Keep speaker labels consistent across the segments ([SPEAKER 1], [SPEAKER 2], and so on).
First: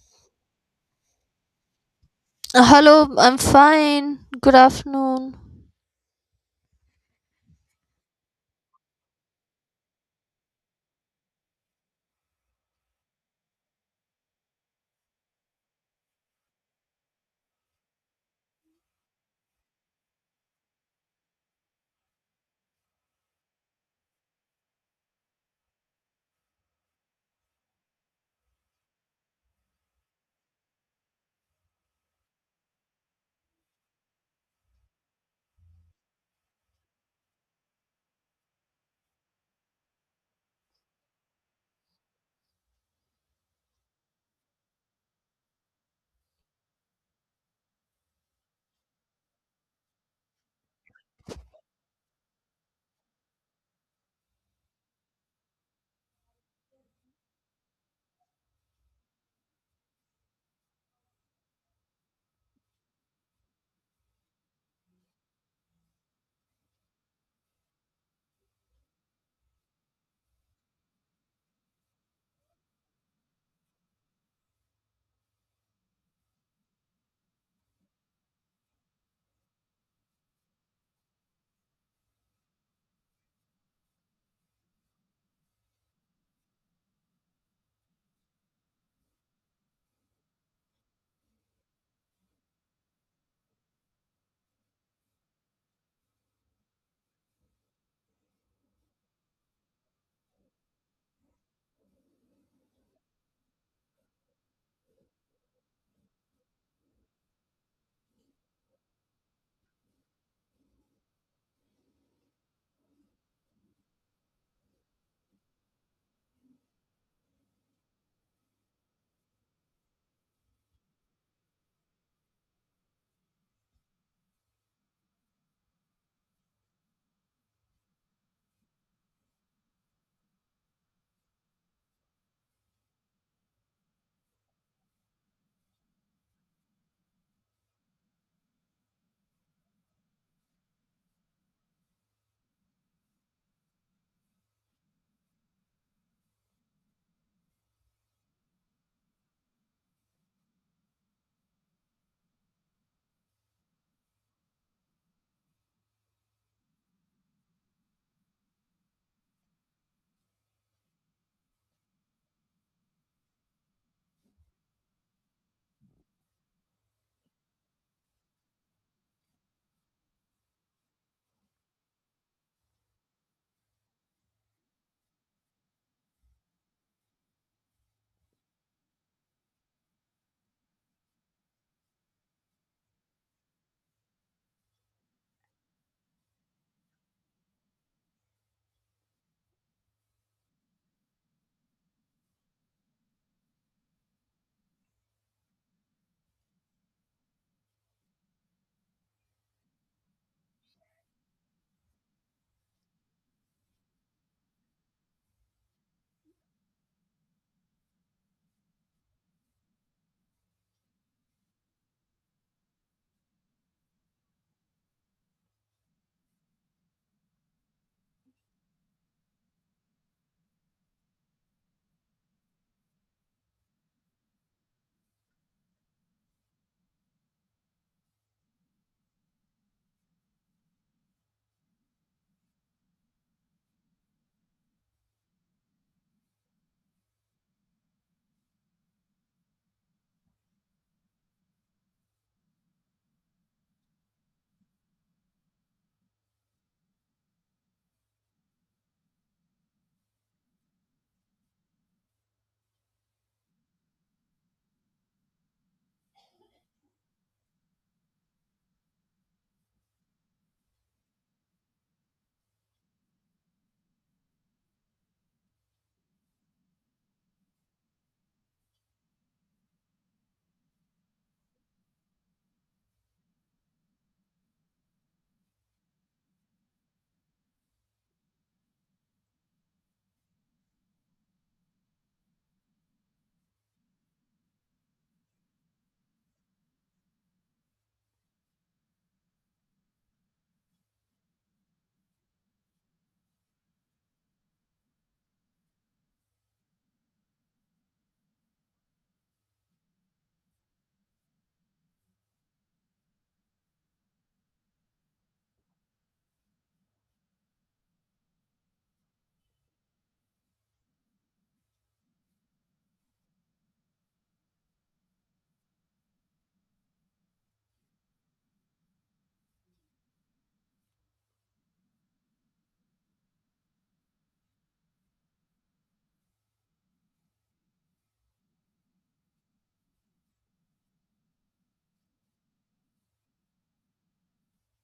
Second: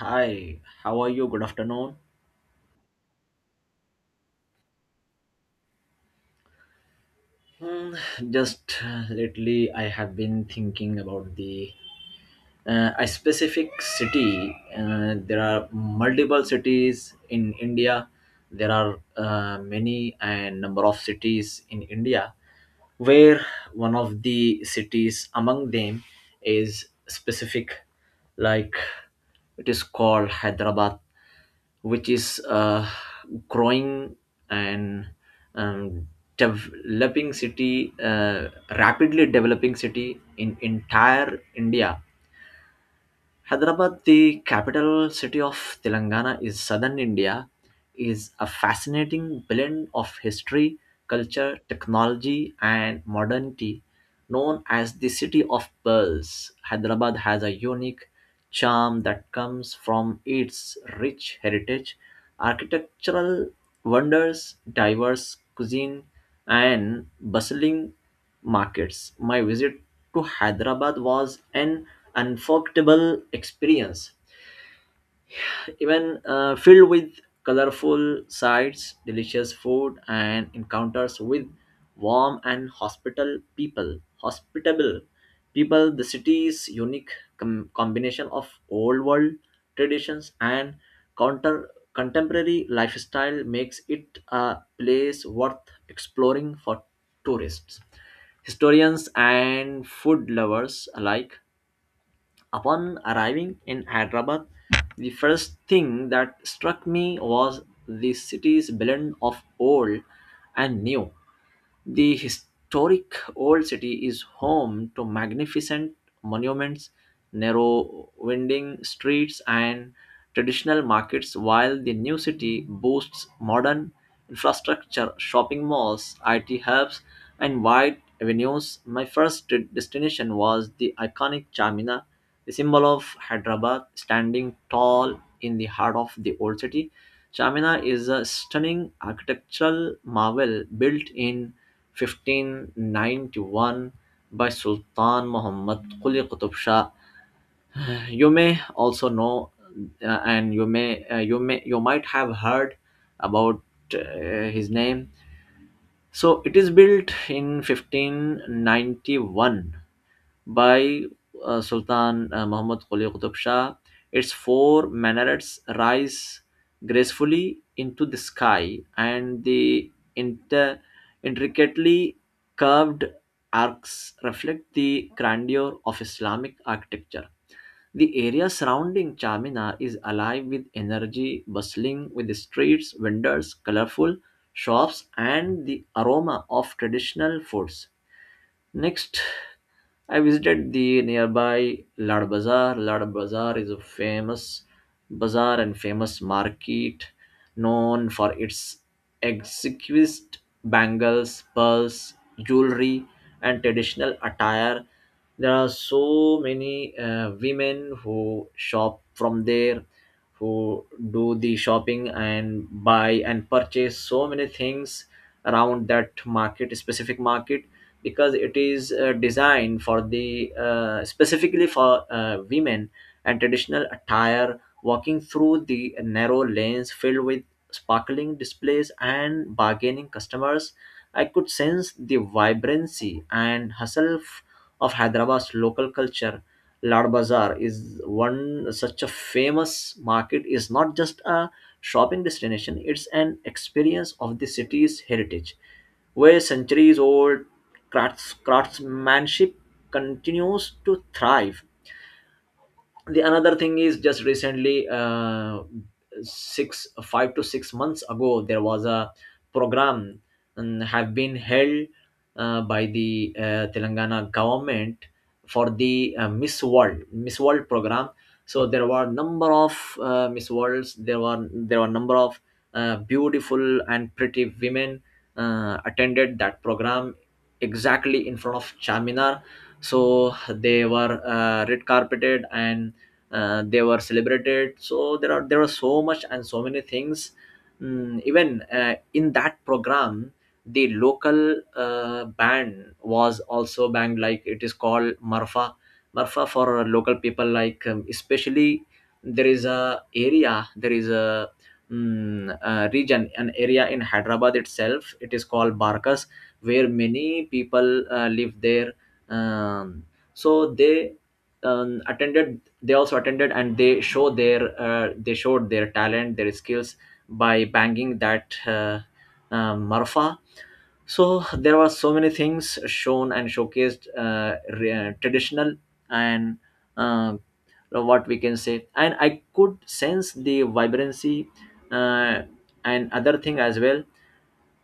[SPEAKER 1] Hi, how are you? Good afternoon.
[SPEAKER 2] Hello, I'm fine. Good afternoon.
[SPEAKER 1] Hmm, just lately, I have been thinking about the a specific city. There are multiple cities in India. There are many and number of cities in India, where one of the cities among them is specific, like it is called Hyderabad, which is growing and um, developing city rapidly developing city in entire India. Hyderabad, the capital city of Telangana is southern India, is a fascinating blend of history, culture, technology, and modernity. Known as the city of pearls, Hyderabad has a unique charm that comes from its rich heritage, architectural wonders, diverse cuisine, and bustling markets. My visit to Hyderabad was an unforgettable experience, even filled with colorful sights, delicious food, and encounters with warm and hospital people. Hospitable people, the city's unique combination of old world traditions and counter contemporary lifestyle makes it a place worth exploring for tourists, historians, and food lovers alike. Upon arriving in Hyderabad, the first thing that struck me was the city's blend of old and new. The historic Old City is home to magnificent monuments, narrow winding streets, and traditional markets, while the new city boasts modern infrastructure, shopping malls, IT hubs, and wide avenues. My destination was the iconic Chamina, the symbol of Hyderabad, standing tall in the heart of the Old City. Chamina is a stunning architectural marvel built in 1591 by Sultan Muhammad Quli Qutub Shah. You may also know, and you might have heard about his name. So it is built in 1591 by Sultan Muhammad Quli Qutb Shah. Its four minarets rise gracefully into the sky, and the inter- intricately curved arcs reflect the grandeur of Islamic architecture. The area surrounding Chamina is alive with energy, bustling with streets, vendors, colorful shops, and the aroma of traditional foods. Next, I visited the nearby Lad Bazaar. Lad Bazaar is a famous bazaar and famous market known for its exquisite bangles, pearls, jewelry, and traditional attire. There are so many women who shop from there, who do the shopping and buy and purchase so many things around that market, specific market, because it is designed for the specifically for women and traditional attire. Walking through the narrow lanes filled with sparkling displays and bargaining customers, I could sense the vibrancy and of Hyderabad's local culture. Lad Bazaar is one such a famous market, is not just a shopping destination, it's an experience of the city's heritage, where centuries old craftsmanship continues to thrive. The another thing is just recently, six five to six months ago there was a program have been held by the Telangana government for the miss world program. So there were number of miss worlds, there were number of beautiful and pretty women attended that program exactly in front of Charminar. So they were red carpeted and they were celebrated. So there are so much and so many things. Mm, even in that program, the local band was also banged. Like it is called Marfa. Marfa for local people, like especially there is a area there is a region, an area in Hyderabad itself, it is called Barkas, where many people live there. Um, so they attended they also attended and they showed their talent, their skills by banging that marfa. So there were so many things shown and showcased, traditional and uh, what we can say, and I could sense the vibrancy, uh, and other thing as well,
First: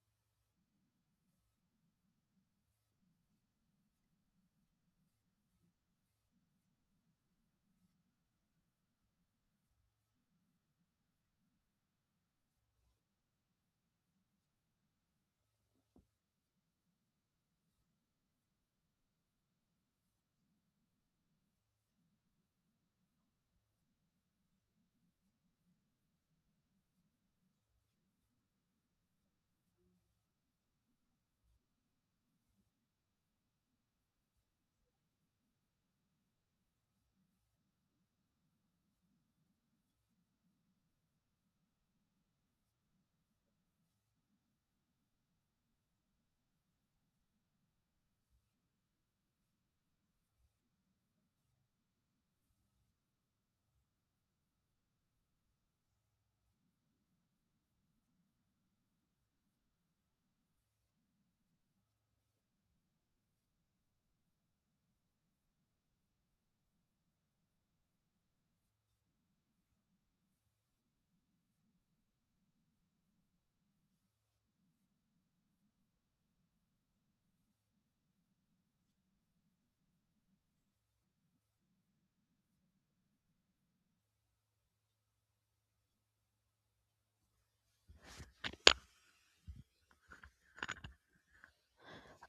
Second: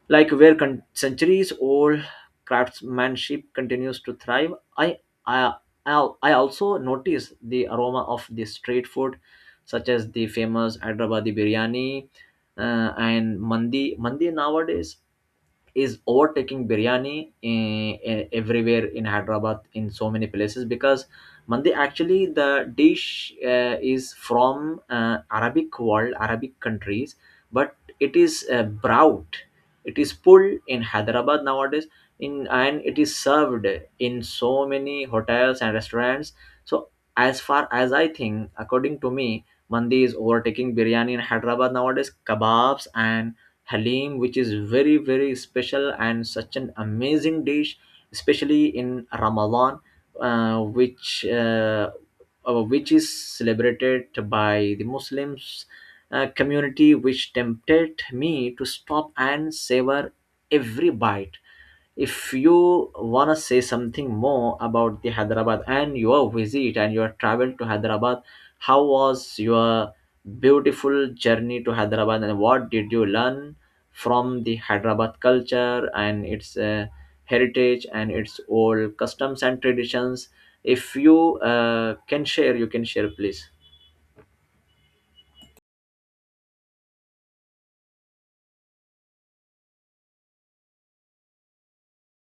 [SPEAKER 1] like where centuries old craftsmanship continues to thrive. I i i i also notice the aroma of the street food, such as the famous Hyderabadi biryani and mandi nowadays is overtaking biryani in, everywhere in Hyderabad, in so many places, because mandi actually, the dish is from Arabic world, Arabic countries, but it is brought, it is pulled in Hyderabad nowadays, in, and it is served in so many hotels and restaurants. So as far as I think, according to me, mandi is overtaking biryani in Hyderabad nowadays. Kebabs and halim, which is very very special and such an amazing dish, especially in Ramadan, uh, which uh, which is celebrated by the Muslims community, which tempted me to stop and savor every bite. If you want to say something more about the Hyderabad and your visit and your travel to Hyderabad, how was your beautiful journey to Hyderabad, and what did you learn from the Hyderabad culture and its heritage and its old customs and traditions? If you uh, can share you can share, please.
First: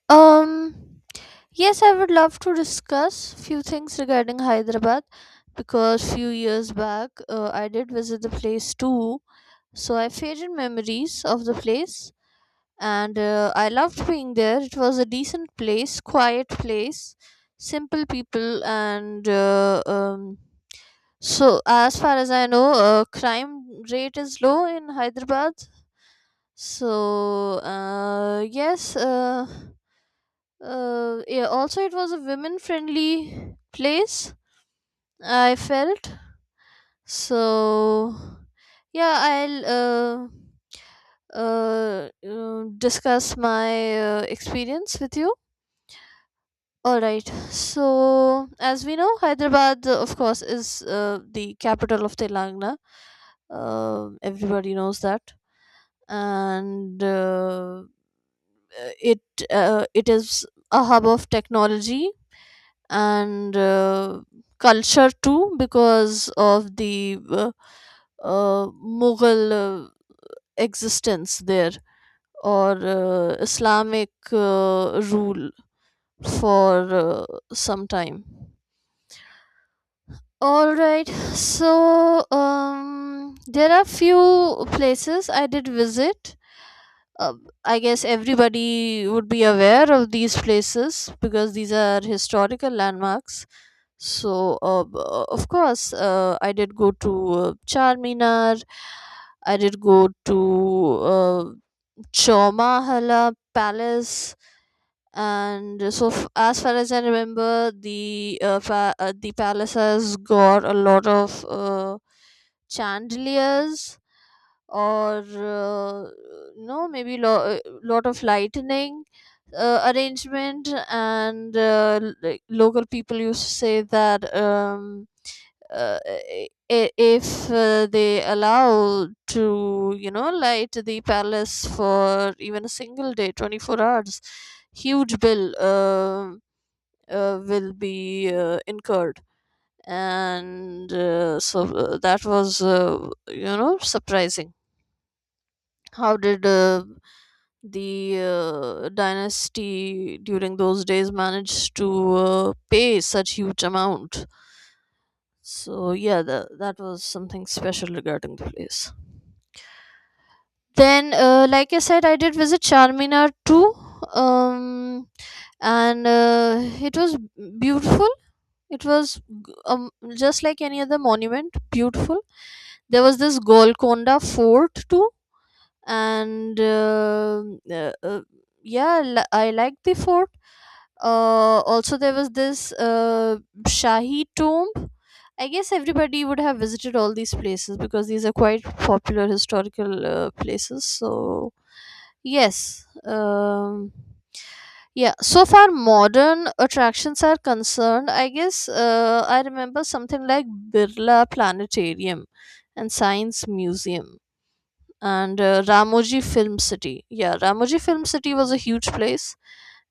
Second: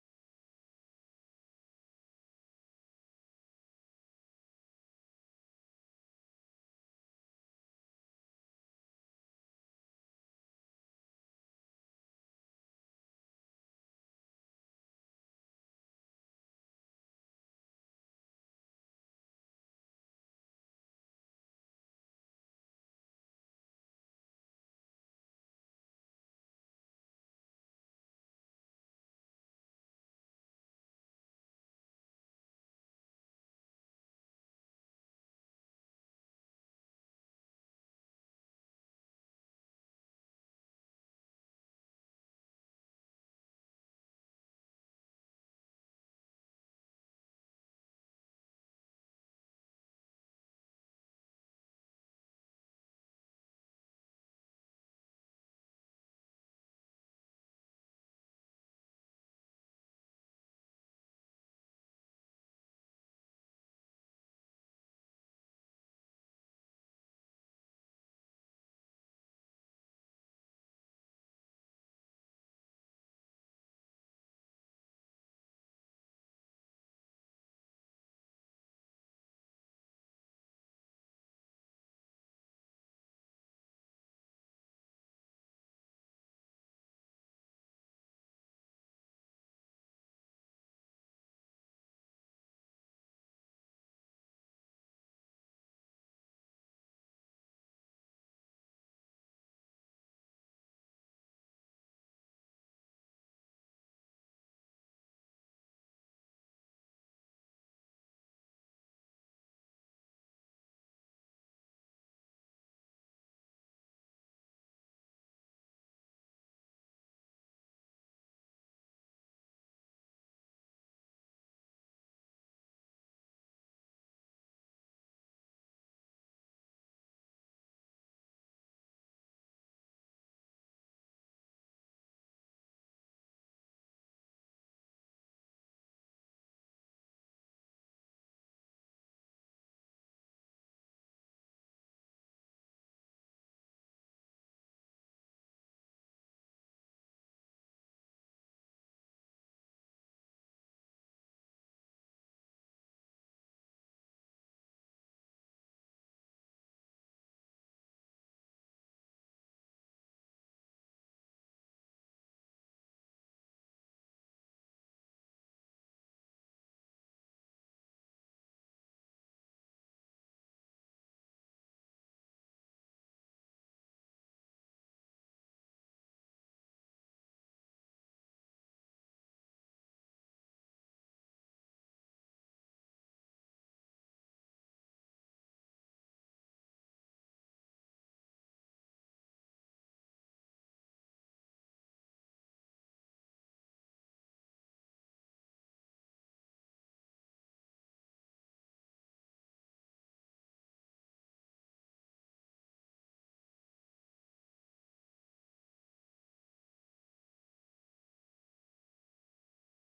[SPEAKER 2] Um, yes, I would love to discuss few things regarding Hyderabad because few years back I did visit the place too. So I have faded memories of the place and I loved being there. It was a decent place, quiet place, simple people and so as far as I know, crime rate is low in Hyderabad. So, yeah, also it was a women friendly place, I felt. So, yeah, I'll discuss my experience with you. All right. So, as we know, Hyderabad, of course, is the capital of Telangana. Everybody knows that. And it it is a hub of technology and culture too because of the uh, mughal existence there or islamic rule for uh, some time. All right. so um there are few places I did visit. uh, I guess everybody would be aware of these places because these are historical landmarks. So, of course, I did go to Charminar. I did go to uh, Chomahala Palace, and as far as I remember, the the palace has got a lot of chandeliers or no maybe lo- lot of lightning arrangement, and like local people used to say that if they allow to, you know, light the palace for even a single day 24 hours, huge bill will be incurred. And that was, you know, surprising how did the dynasty during those days managed to pay such huge amount. So yeah, that was something special regarding the place. Then like I said, I did visit Charminar too. Um, and It was beautiful. It was g- um, just like any other monument, beautiful. There was this Golconda Fort too, and uh, uh, yeah, I like the fort. Also there was this Shahi Tomb. I guess everybody would have visited all these places because these are quite popular historical places. So yes. Yeah, so far modern attractions are concerned, I guess I remember something like Birla Planetarium and Science Museum, and Ramoji Film City. Yeah, Ramoji Film City was a huge place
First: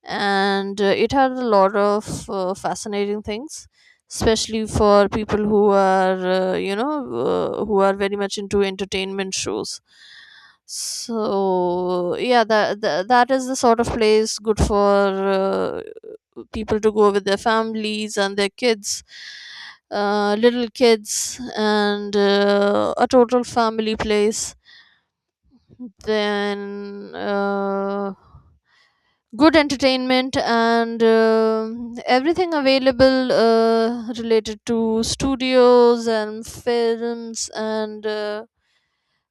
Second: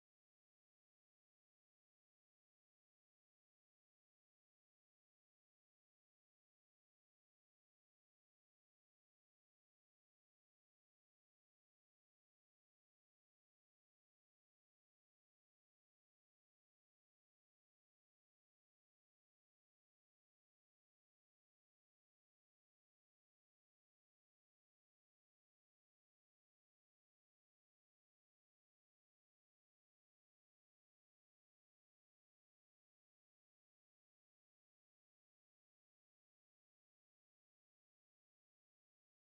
[SPEAKER 2] and it had a lot of fascinating things, especially for people who are you know, who are very much into entertainment shows. So yeah, that is the sort of place good for people to go with their families and their kids, little kids, and a total family place. Then good entertainment, and everything available related to studios and films, and uh,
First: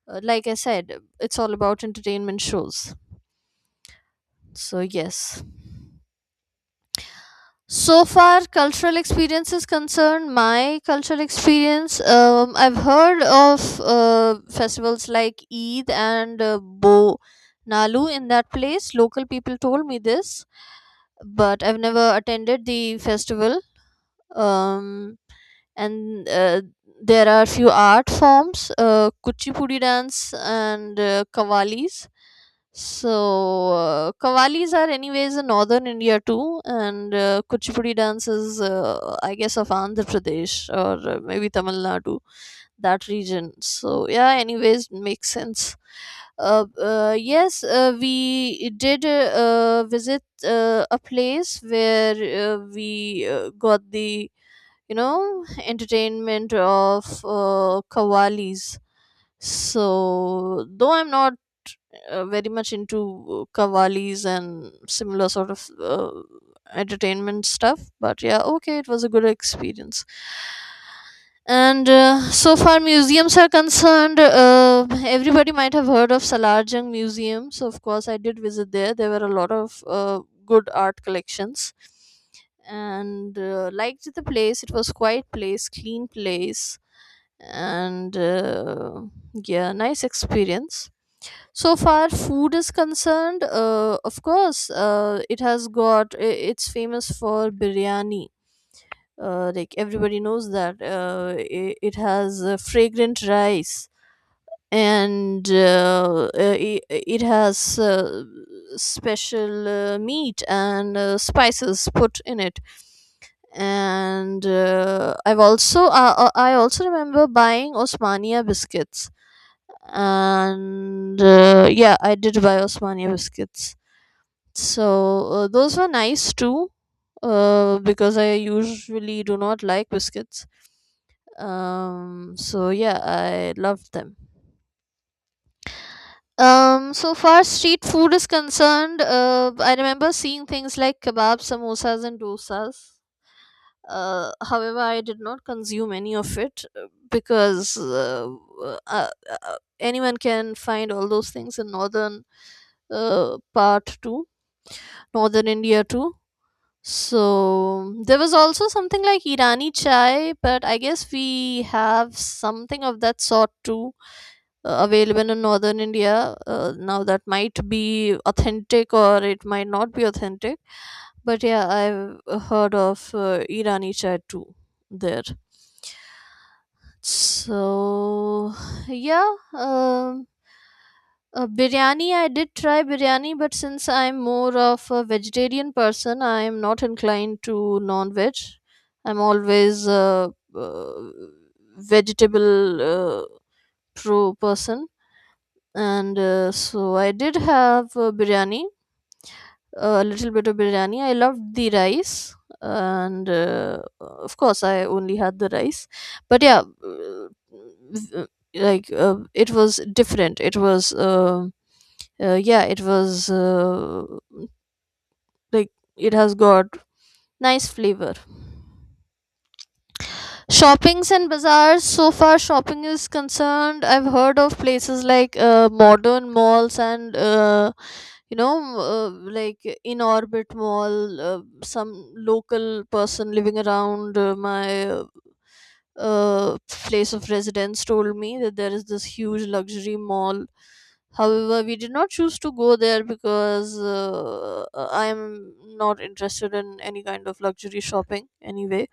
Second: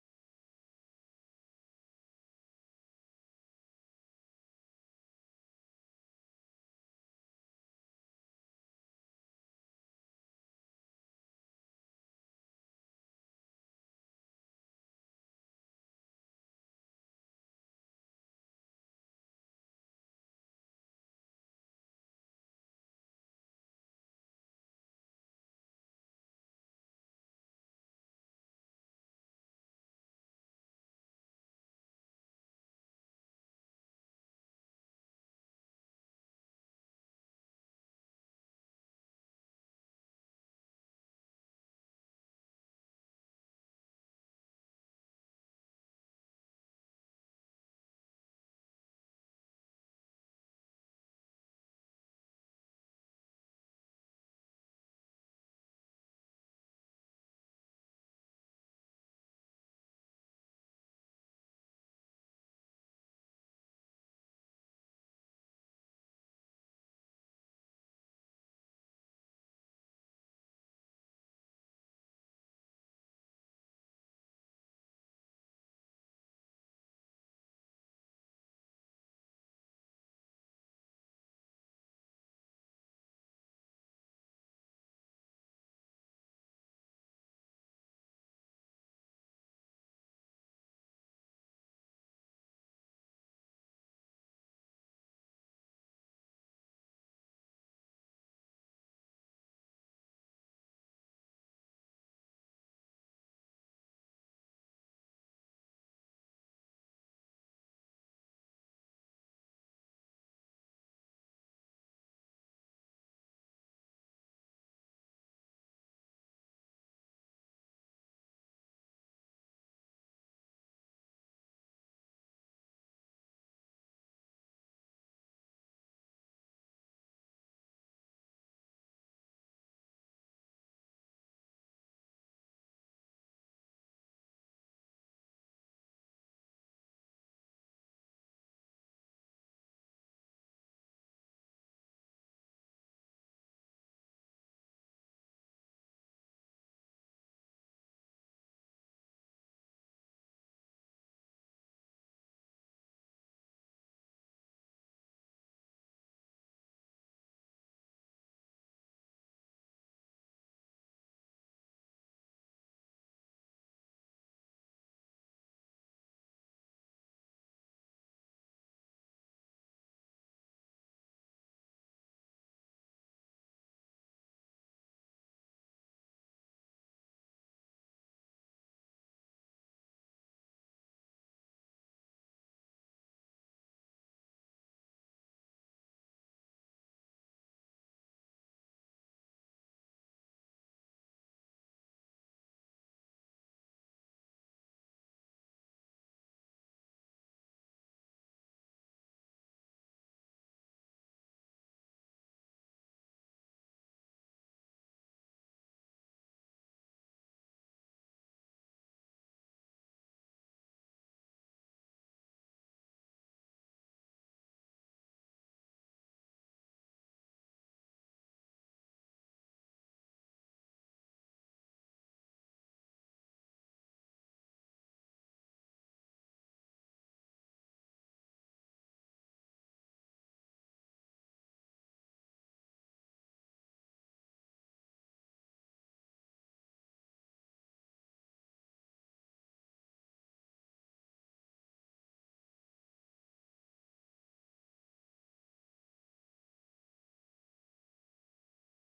[SPEAKER 2] uh, like I said, it's all about entertainment shows. So yes. So far, cultural experience is concerned. My cultural experience, I've heard of festivals like Eid and Bo Nalu in that place. Local people told me this, but I've never attended the festival. Um, and There are few art forms, Kuchipudi dance and Kavalis. So Kavalis are anyways in northern India too, and Kuchipudi dance is, I guess, of Andhra Pradesh or maybe Tamil Nadu, that region. So yeah, anyways, makes sense. uh, yes, we did visit a place where we got the, you know, entertainment of qawwalis. So though I'm not very much into qawwalis and similar sort of entertainment stuff, but yeah, okay, it was a good experience. And so far museums are concerned. Everybody might have heard of Salarjung Museum. So, of course, I did visit there. There were a lot of good art collections, and liked the place. It was quiet place, clean place, and yeah, nice experience. So far, food is concerned. Of course, it has got. It's famous for biryani. Like everybody knows that it has fragrant rice, and it has special meat and spices put in it. And I also remember buying Osmania biscuits, and yeah, I did buy Osmania biscuits. So those were nice too, because I usually do not like biscuits. So yeah, I loved them. So far street food is concerned, I remember seeing things like kebab, samosas, and dosas. However, I did not consume any of it because anyone can find all those things in northern part too, northern India too. So there was also something like Irani chai, but I guess we have something of that sort too, available in northern India. Now that might be authentic or it might not be authentic, but yeah, I've heard of Irani chai too there. So yeah um uh, biryani, I did try biryani, but since I'm more of a vegetarian person, I'm not inclined to non-veg. I'm always a uh, vegetable pro person. And so I did have biryani, a little bit of biryani. I loved the rice, and of course, I only had the rice. But yeah, uh, like it was different. It was, yeah, it was like, it has got nice flavor. Shoppings and bazaars. So far, shopping is concerned. I've heard of places like modern malls, and you know, like In Orbit Mall. Some local person living around my uh, place of residence told me that there is this huge luxury mall. However, we did not choose to go there because I am not interested in any kind of luxury shopping anyway.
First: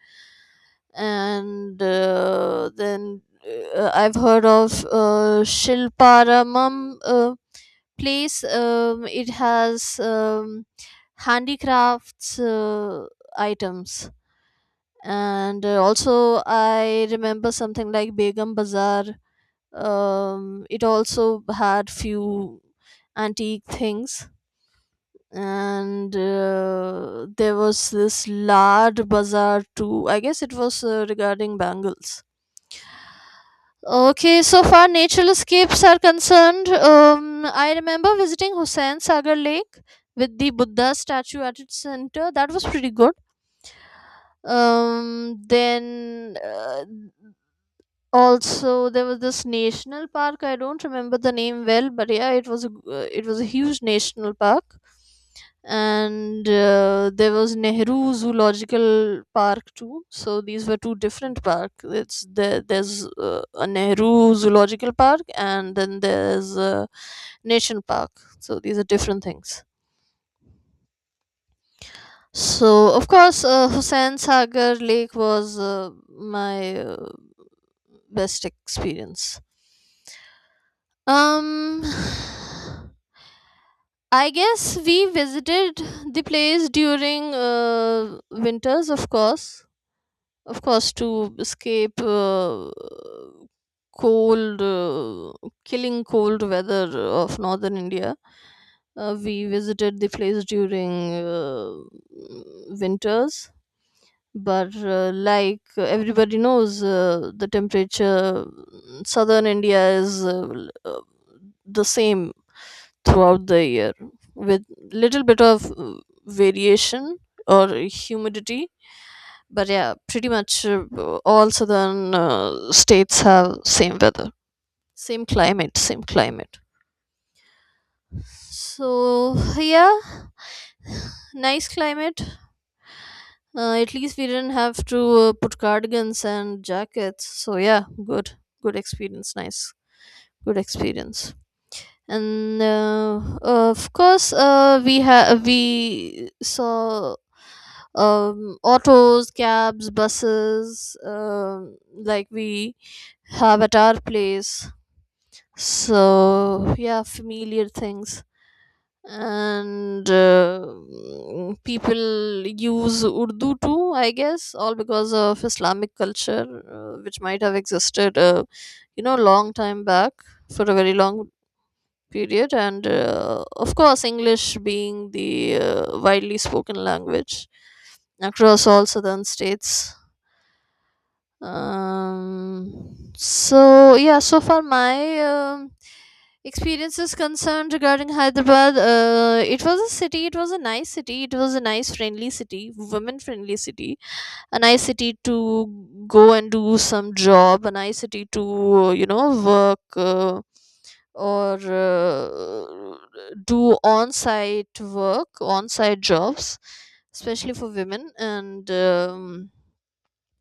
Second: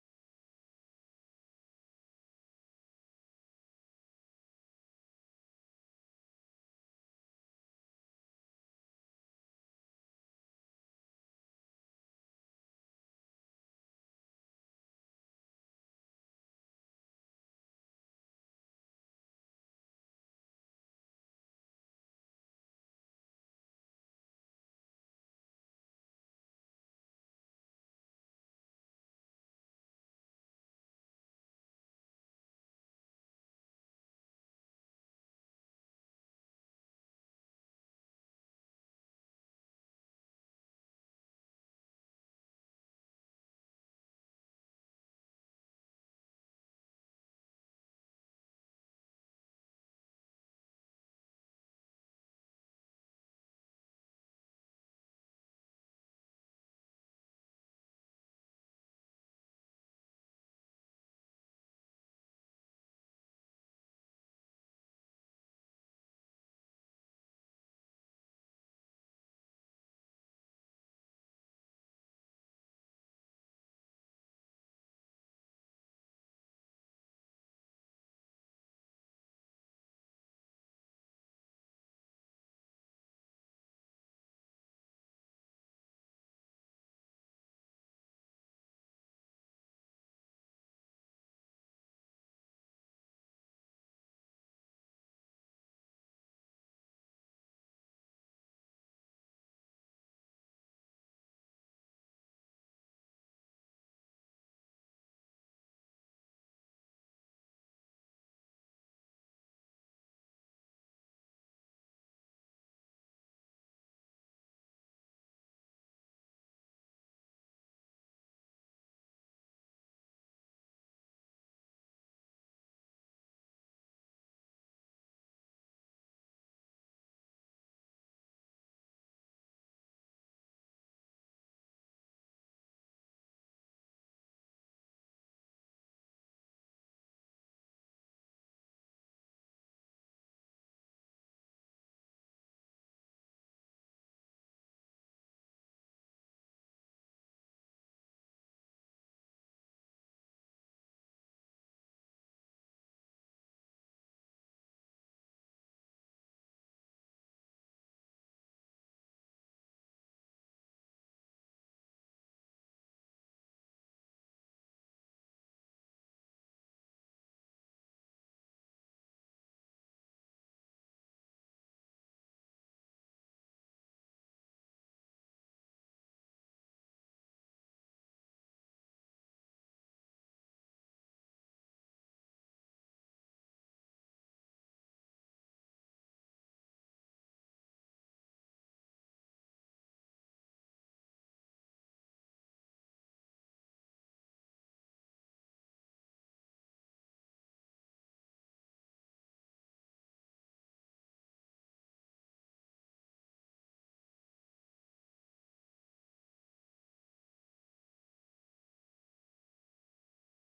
[SPEAKER 2] And then I've heard of Shilparamam place. It has handicrafts items, and also I remember something like Begum Bazaar. It also had few antique things. And there was this large bazaar too. I guess it was regarding bangles. Okay, so far natural escapes are concerned. I remember visiting Hussain Sagar Lake with the Buddha statue at its center. That was pretty good. Then also, there was this national park. I don't remember the name well, but yeah, it was a, it was a huge national park. And there was Nehru Zoological Park too. So these were two different parks. It's there. There's a Nehru Zoological Park, and then there's a Nation Park. So these are different things. So of course, Hussain Sagar Lake was my best experience. Um, I guess we visited the place during winters, of course, to escape cold, killing cold weather of northern India. We visited the place during winters, but like everybody knows, the temperature in southern India is the same throughout the year with little bit of variation or humidity. But yeah, pretty much all southern states have same weather, same climate. So yeah, nice climate. At least we didn't have to put cardigans and jackets. So yeah, good experience, nice good experience. And of course, we saw autos, cabs, buses, um, like we have at our place. So yeah, familiar things. And people use Urdu too, I guess, all because of Islamic culture, which might have existed, you know, long time back for a very long period. And of course, English being the widely spoken language across all southern states. Um, so yeah so far my um, experience is concerned regarding Hyderabad, it was a city, it was a nice city, it was a nice friendly city, women friendly city, a nice city to go and do some job, a nice city to, you know, work, or do on-site work, on-site jobs, especially for women. And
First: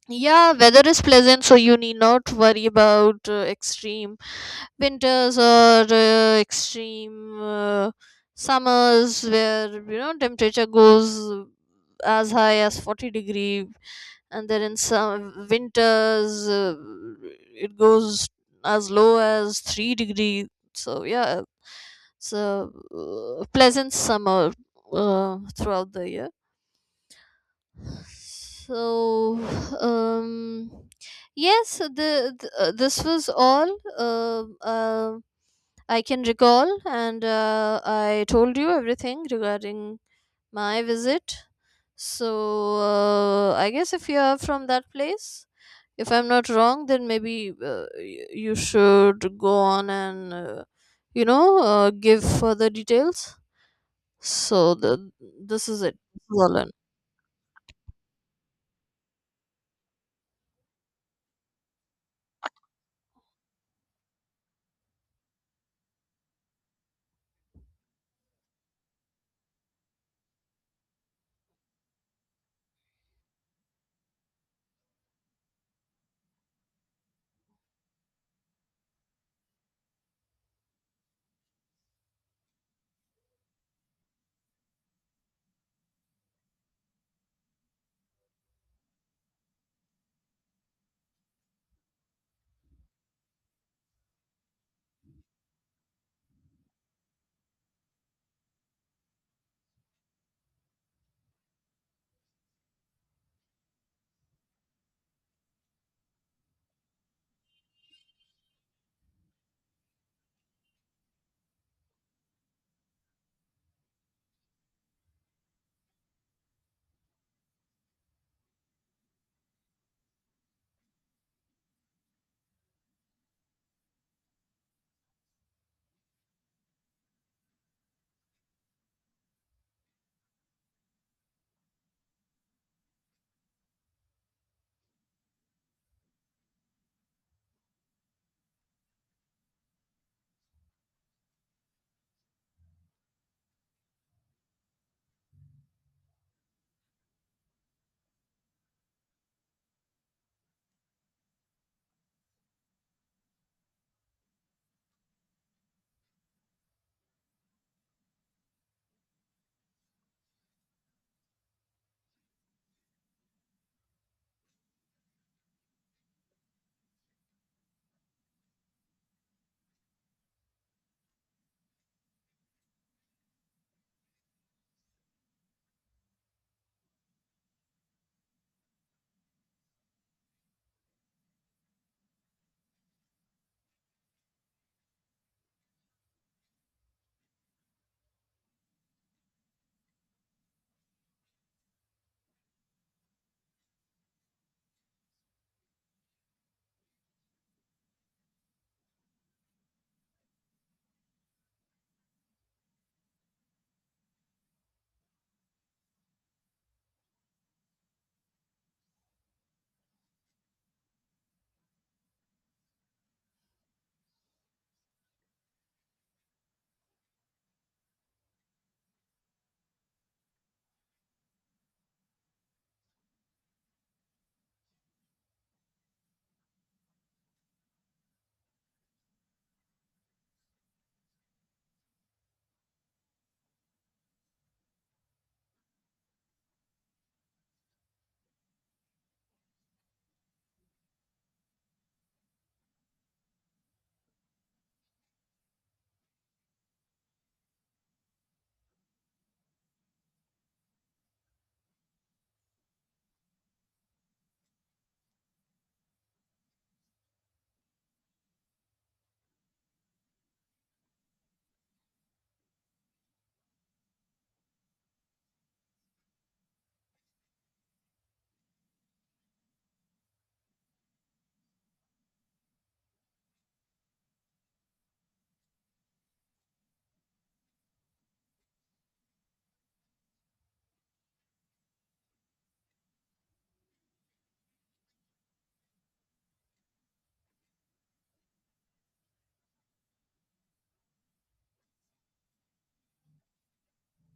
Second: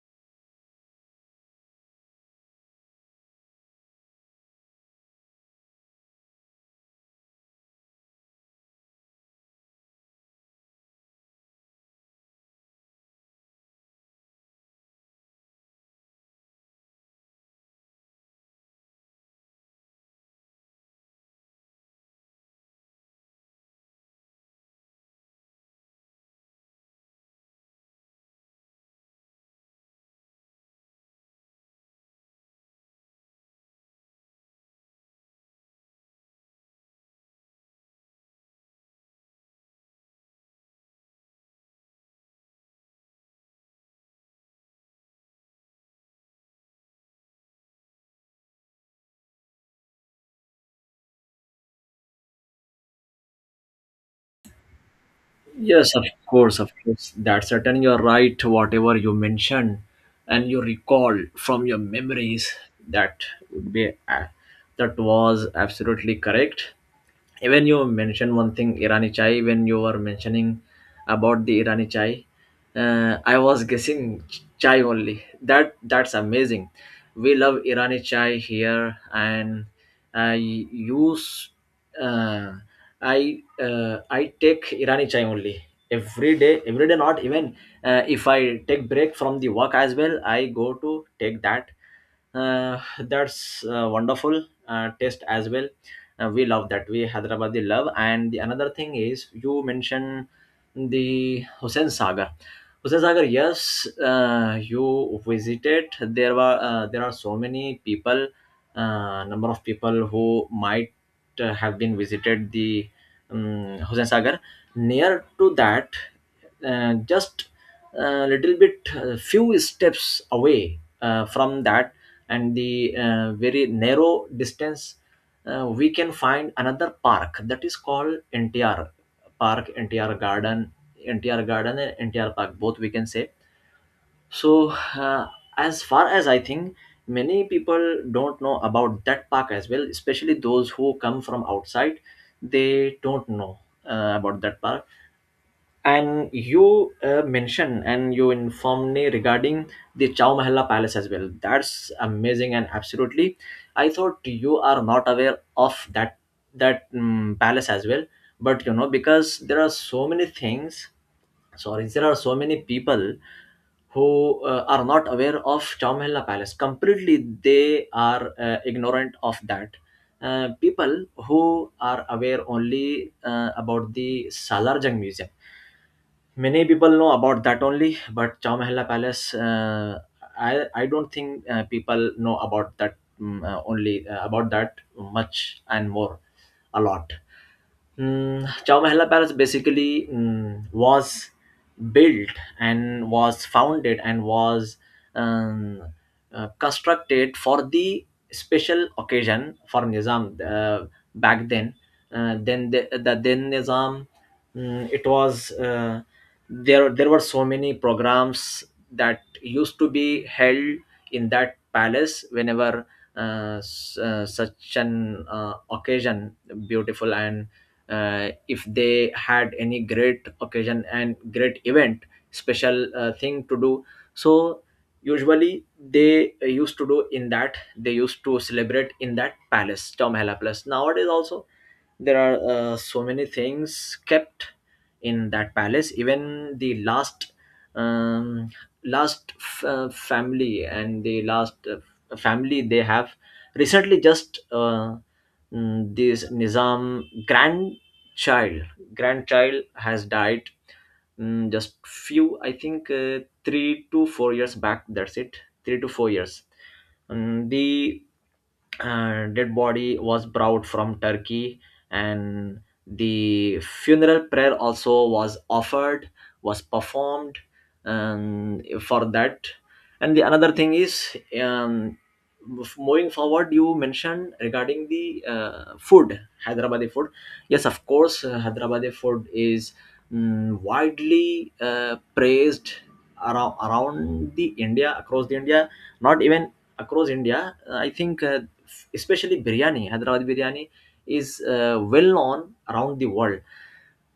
[SPEAKER 2] yeah, weather is pleasant, so you need not worry about extreme winters or extreme summers where you know temperature goes as high as 40 degree, and then in some winters it goes as low as 3 degree. So yeah, it's a pleasant summer throughout the year. So, um, yes, the this was all um uh, I can recall, and I told you everything regarding my visit. So, I guess if you are from that place, if I'm not wrong, then maybe you should go on and you know, give further details. So, this is
[SPEAKER 1] Yes,
[SPEAKER 2] it.
[SPEAKER 1] of
[SPEAKER 2] This is all.
[SPEAKER 1] course,
[SPEAKER 2] I-
[SPEAKER 1] of course. That's certain, you're right, whatever you mentioned and you recall from your memories, that would be a- that was absolutely correct. Even you mentioned one thing, Irani chai, when you were mentioning about the Irani chai, I was guessing chai only. That, that's amazing. We love Irani chai here, and I use uh, I I take Irani chai only every day. Every day, not even, if I take break from the work as well, I go to take that. That's wonderful taste as well. We love that. We Hyderabadi love. And the another thing is you mentioned the Hussain Sagar. Hussain Sagar, yes, you visited. There are so many people, number of people who might have been visited the Hussain Sagar. Near to that, just a little bit, few steps away from that, and the very narrow distance, we can find another park, that is called NTR park, NTR garden. NTR garden and NTR park, both we can say. So, uh, as far as I think, many people don't know about that park as well, especially those who come from outside, they don't know about that park. And you mentioned and you informed me regarding the Chow Mahalla Palace as well. That's amazing and absolutely. I thought you are not aware of that, that palace as well. But you know, because there are so many things. Sorry, there are so many people who are not aware of Chow Mahalla Palace. Completely, they are ignorant of that. People who are aware only about the Salar Jung Museum. Many people know about that only, but Chow Mahalla Palace, I don't think people know about that, only about that much and more, a lot. Mm, Chow Mahalla Palace basically, mm, was built and was founded and was um, constructed for the special occasion for Nizam back then. Then the then Nizam, mm, it was there. There were so many programs that used to be held in that palace whenever such an occasion, beautiful and if they had any great occasion and great event, special thing to do. So usually they used to do in that, they used to celebrate in that palace. Tomhela palace nowadays also, there are so many things kept in that palace. Even the last, um, last family, and the last family, they have recently just, this Nizam grand child grandchild has died, mm, just few, I think, 3 to 4 years back, that's it, 3 to 4 years. The dead body was brought from Turkey, and the funeral prayer also was offered, was performed, for that. And the another thing is, moving forward, you mentioned regarding the food, Hyderabadi food. Yes, of course, Hyderabadi food is, mm, widely praised around, around the India, across the India, not even across India. I think especially biryani, Hyderabadi biryani is well known around the world.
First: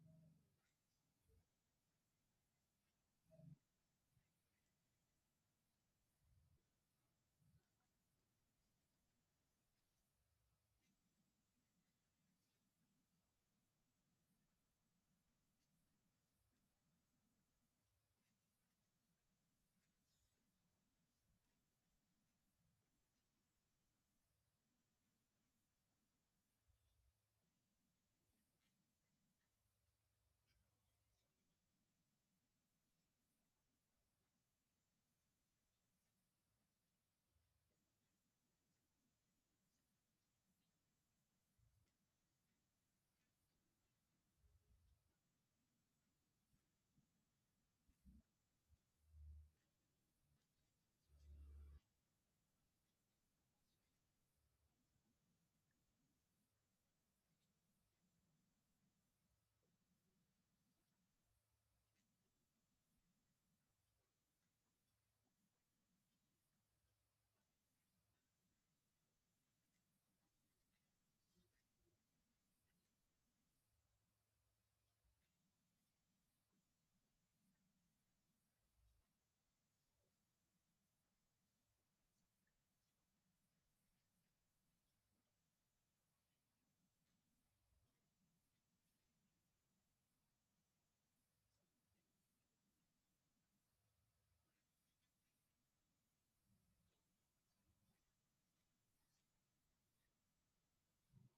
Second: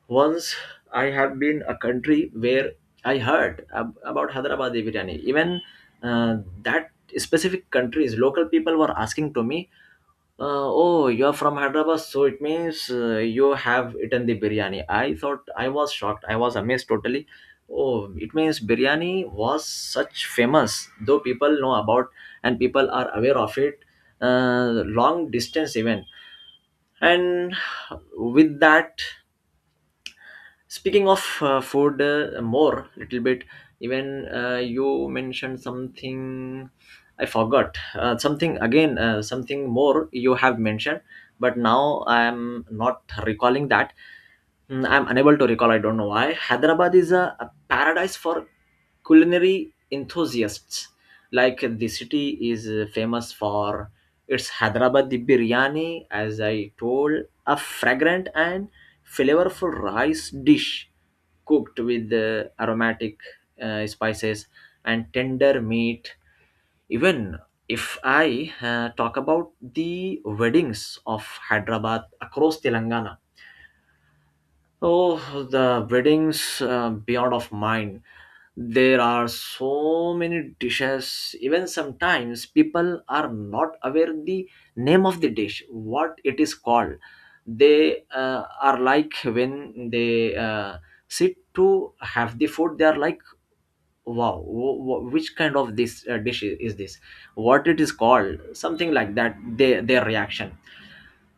[SPEAKER 1] Once I have been a country where I heard about Hyderabadi biryani. Even uh, that specific countries, local people were asking to me, oh, you're from Hyderabad, so it means you have eaten the biryani. I thought I was shocked. I was amazed totally. Oh, it means biryani was such famous, though people know about and people are aware of it. Long distance even, and with that, speaking of food, more little bit. Even you mentioned something. I forgot something again. Something more you have mentioned, but now I am not recalling that. Mm, I'm unable to recall. I don't know why. Hyderabad is a paradise for culinary enthusiasts. Like the city is famous for its Hyderabadi biryani, as I told, a fragrant and flavorful rice dish cooked with aromatic spices and tender meat. Even if I talk about the weddings of Hyderabad across Telangana. Oh, the weddings beyond of mine. There are so many dishes. Even sometimes people are not aware the name of the dish, what it is called. They are like when they sit to have the food. They are like, wow, which kind of this dish is this? What it is called? Something like that. They, their reaction.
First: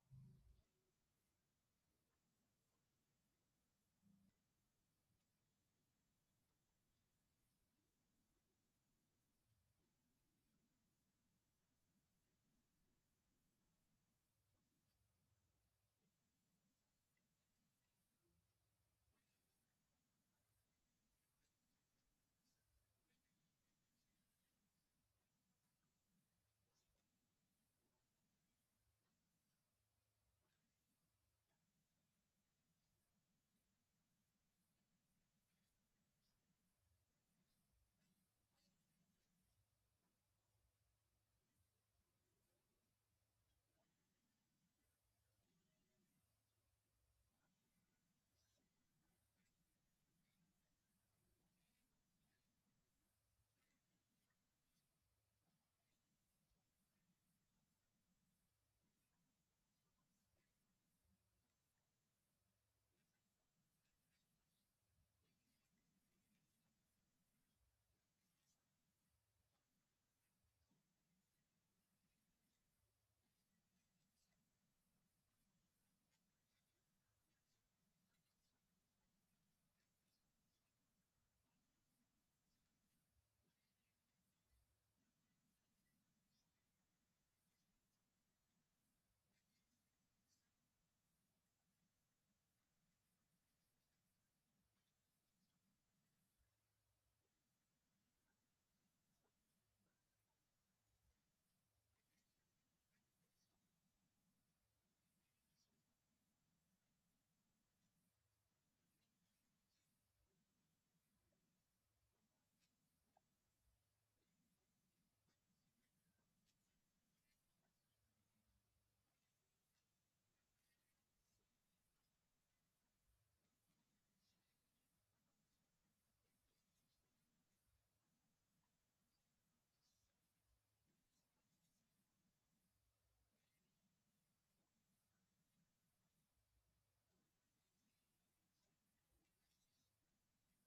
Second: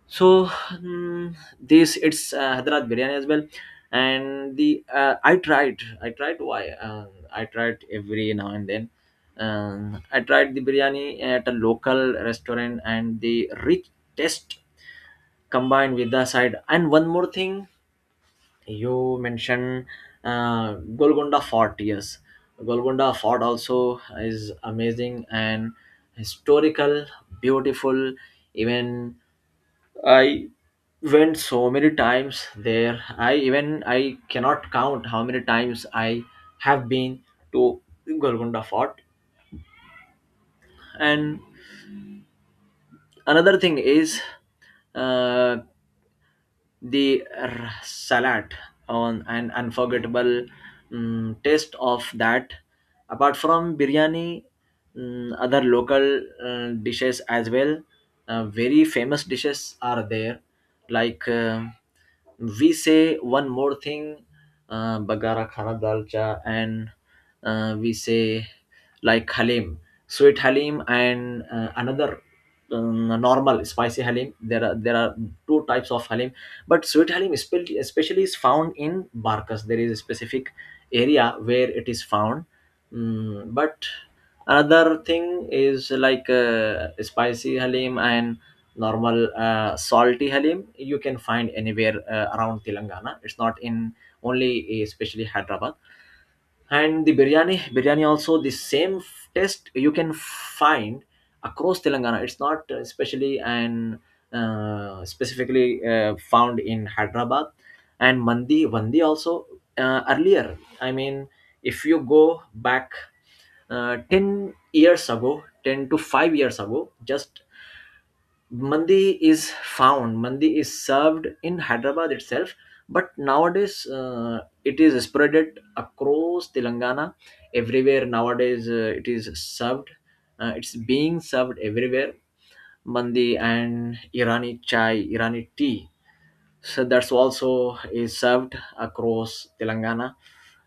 [SPEAKER 1] So this it's Hyderabad biryani as well, and the I tried why I tried every now and then. I tried the biryani at a local restaurant, and the rich taste combined with the side. And one more thing, you mentioned Golconda Fort. Yes, Golconda Fort also is amazing and historical, beautiful, even. I went so many times there. I even I cannot count how many times I have been to Golconda Fort. And another thing is, uh, the salad on an unforgettable taste of that. Apart from biryani, other local dishes as well, very famous dishes are there, like we say one more thing, bagara khana dalcha, and we say like halim, sweet halim, and another normal spicy halim. There are two types of halim, but sweet halim especially is found in barkas. There is a specific area where it is found. But another thing is like spicy halim and normal salty halim, you can find anywhere around Telangana. It's not in only especially Hyderabad. And the biryani also, the same taste you can find across Telangana. It's not especially and specifically found in Hyderabad. And mandi vandi also, earlier, I mean, if you go back 10 years ago, 10 to 5 years ago, just mandi is found. Mandi is served in Hyderabad itself, but nowadays it is spreaded across Telangana. Everywhere nowadays it is served, it's being served everywhere. Mandi and irani chai, irani tea, so that's also is served across Telangana.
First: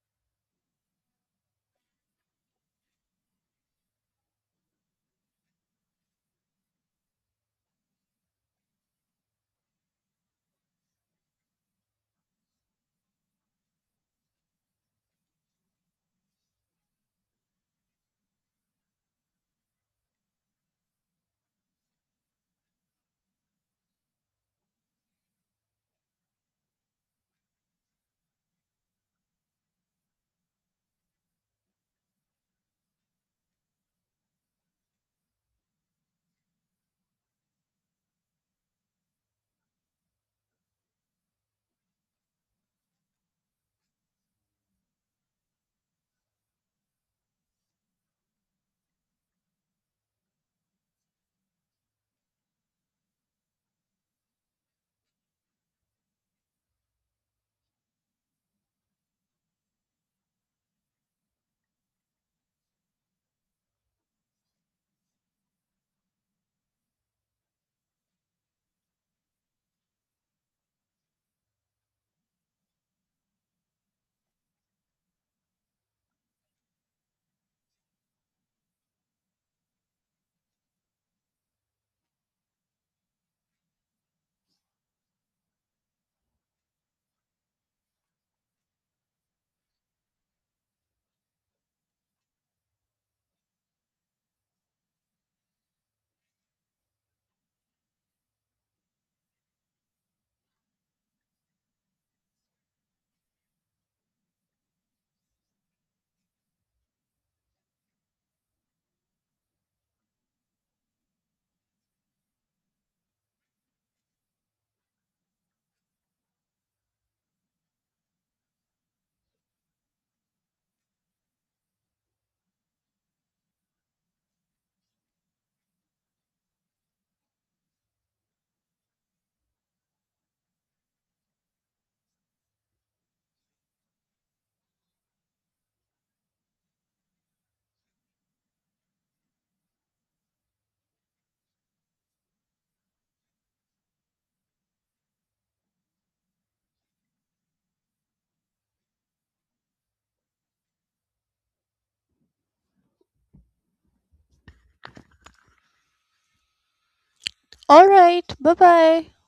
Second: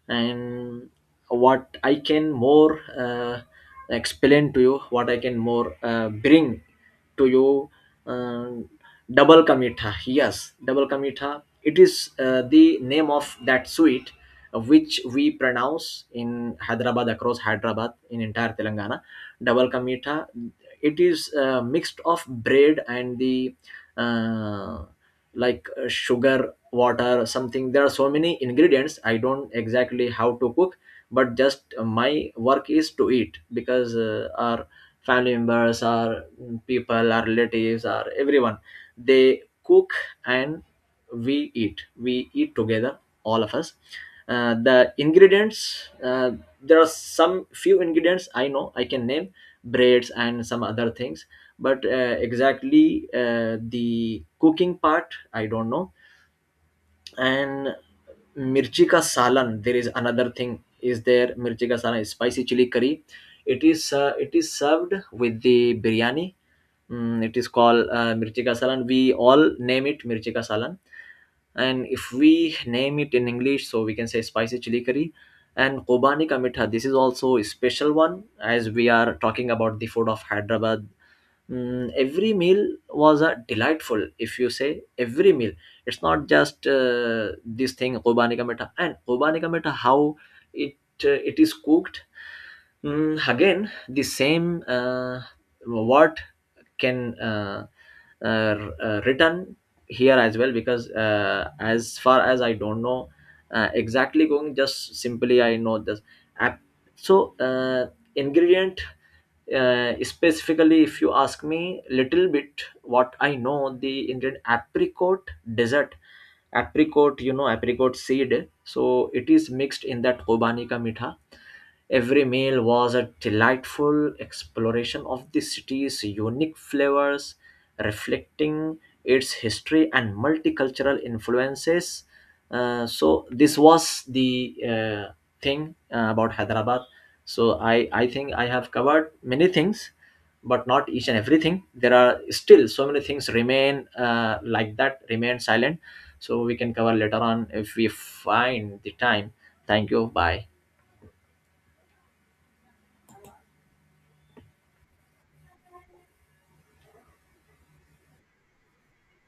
[SPEAKER 1] And what I can more uh, explain to you, what I can more bring to you, uh, double kamitha. Yes, double kamitha, it is the name of that sweet which we pronounce in Hyderabad, across Hyderabad, in entire Telangana. Double kamitha, it is a mixed of bread and the uh, like sugar water something. There are so many ingredients, I don't exactly how to cook, but just my work is to eat, because our family members, our people, our relatives, our everyone, they cook, and we eat together, all of us. The ingredients, there are some few ingredients I know I can name, breads and some other things, but exactly the cooking part, I don't know. And mirchi ka salan, there is another thing. Is there mirchi ka salan? Is spicy chili curry. It is served with the biryani. It is called mirchi ka salan. We all name it mirchi ka salan. And if we name it in English, so we can say spicy chili curry. And Kobani ka mitha, this is also a special one, as we are talking about the food of Hyderabad. Every meal was a delightful. If you say every meal, it's not just this thing. Kobani ka meta, and kobani ka meta, how it it is cooked, again the same, what can uh, written here as well, because as far as I don't know exactly going, just simply I know this app. So ingredient, specifically if you ask me little bit what I know, the Indian apricot desert, apricot, you know apricot seed, so it is mixed in that obanika mitha. Every meal was a delightful exploration of the city's unique flavors, reflecting its history and multicultural influences. So this was the thing about Hyderabad. So I think I have covered many things, but not each and everything. There are still so many things remain like that, remain silent. So we can cover later on if we find the time. Thank you. Bye.
[SPEAKER 2] all right.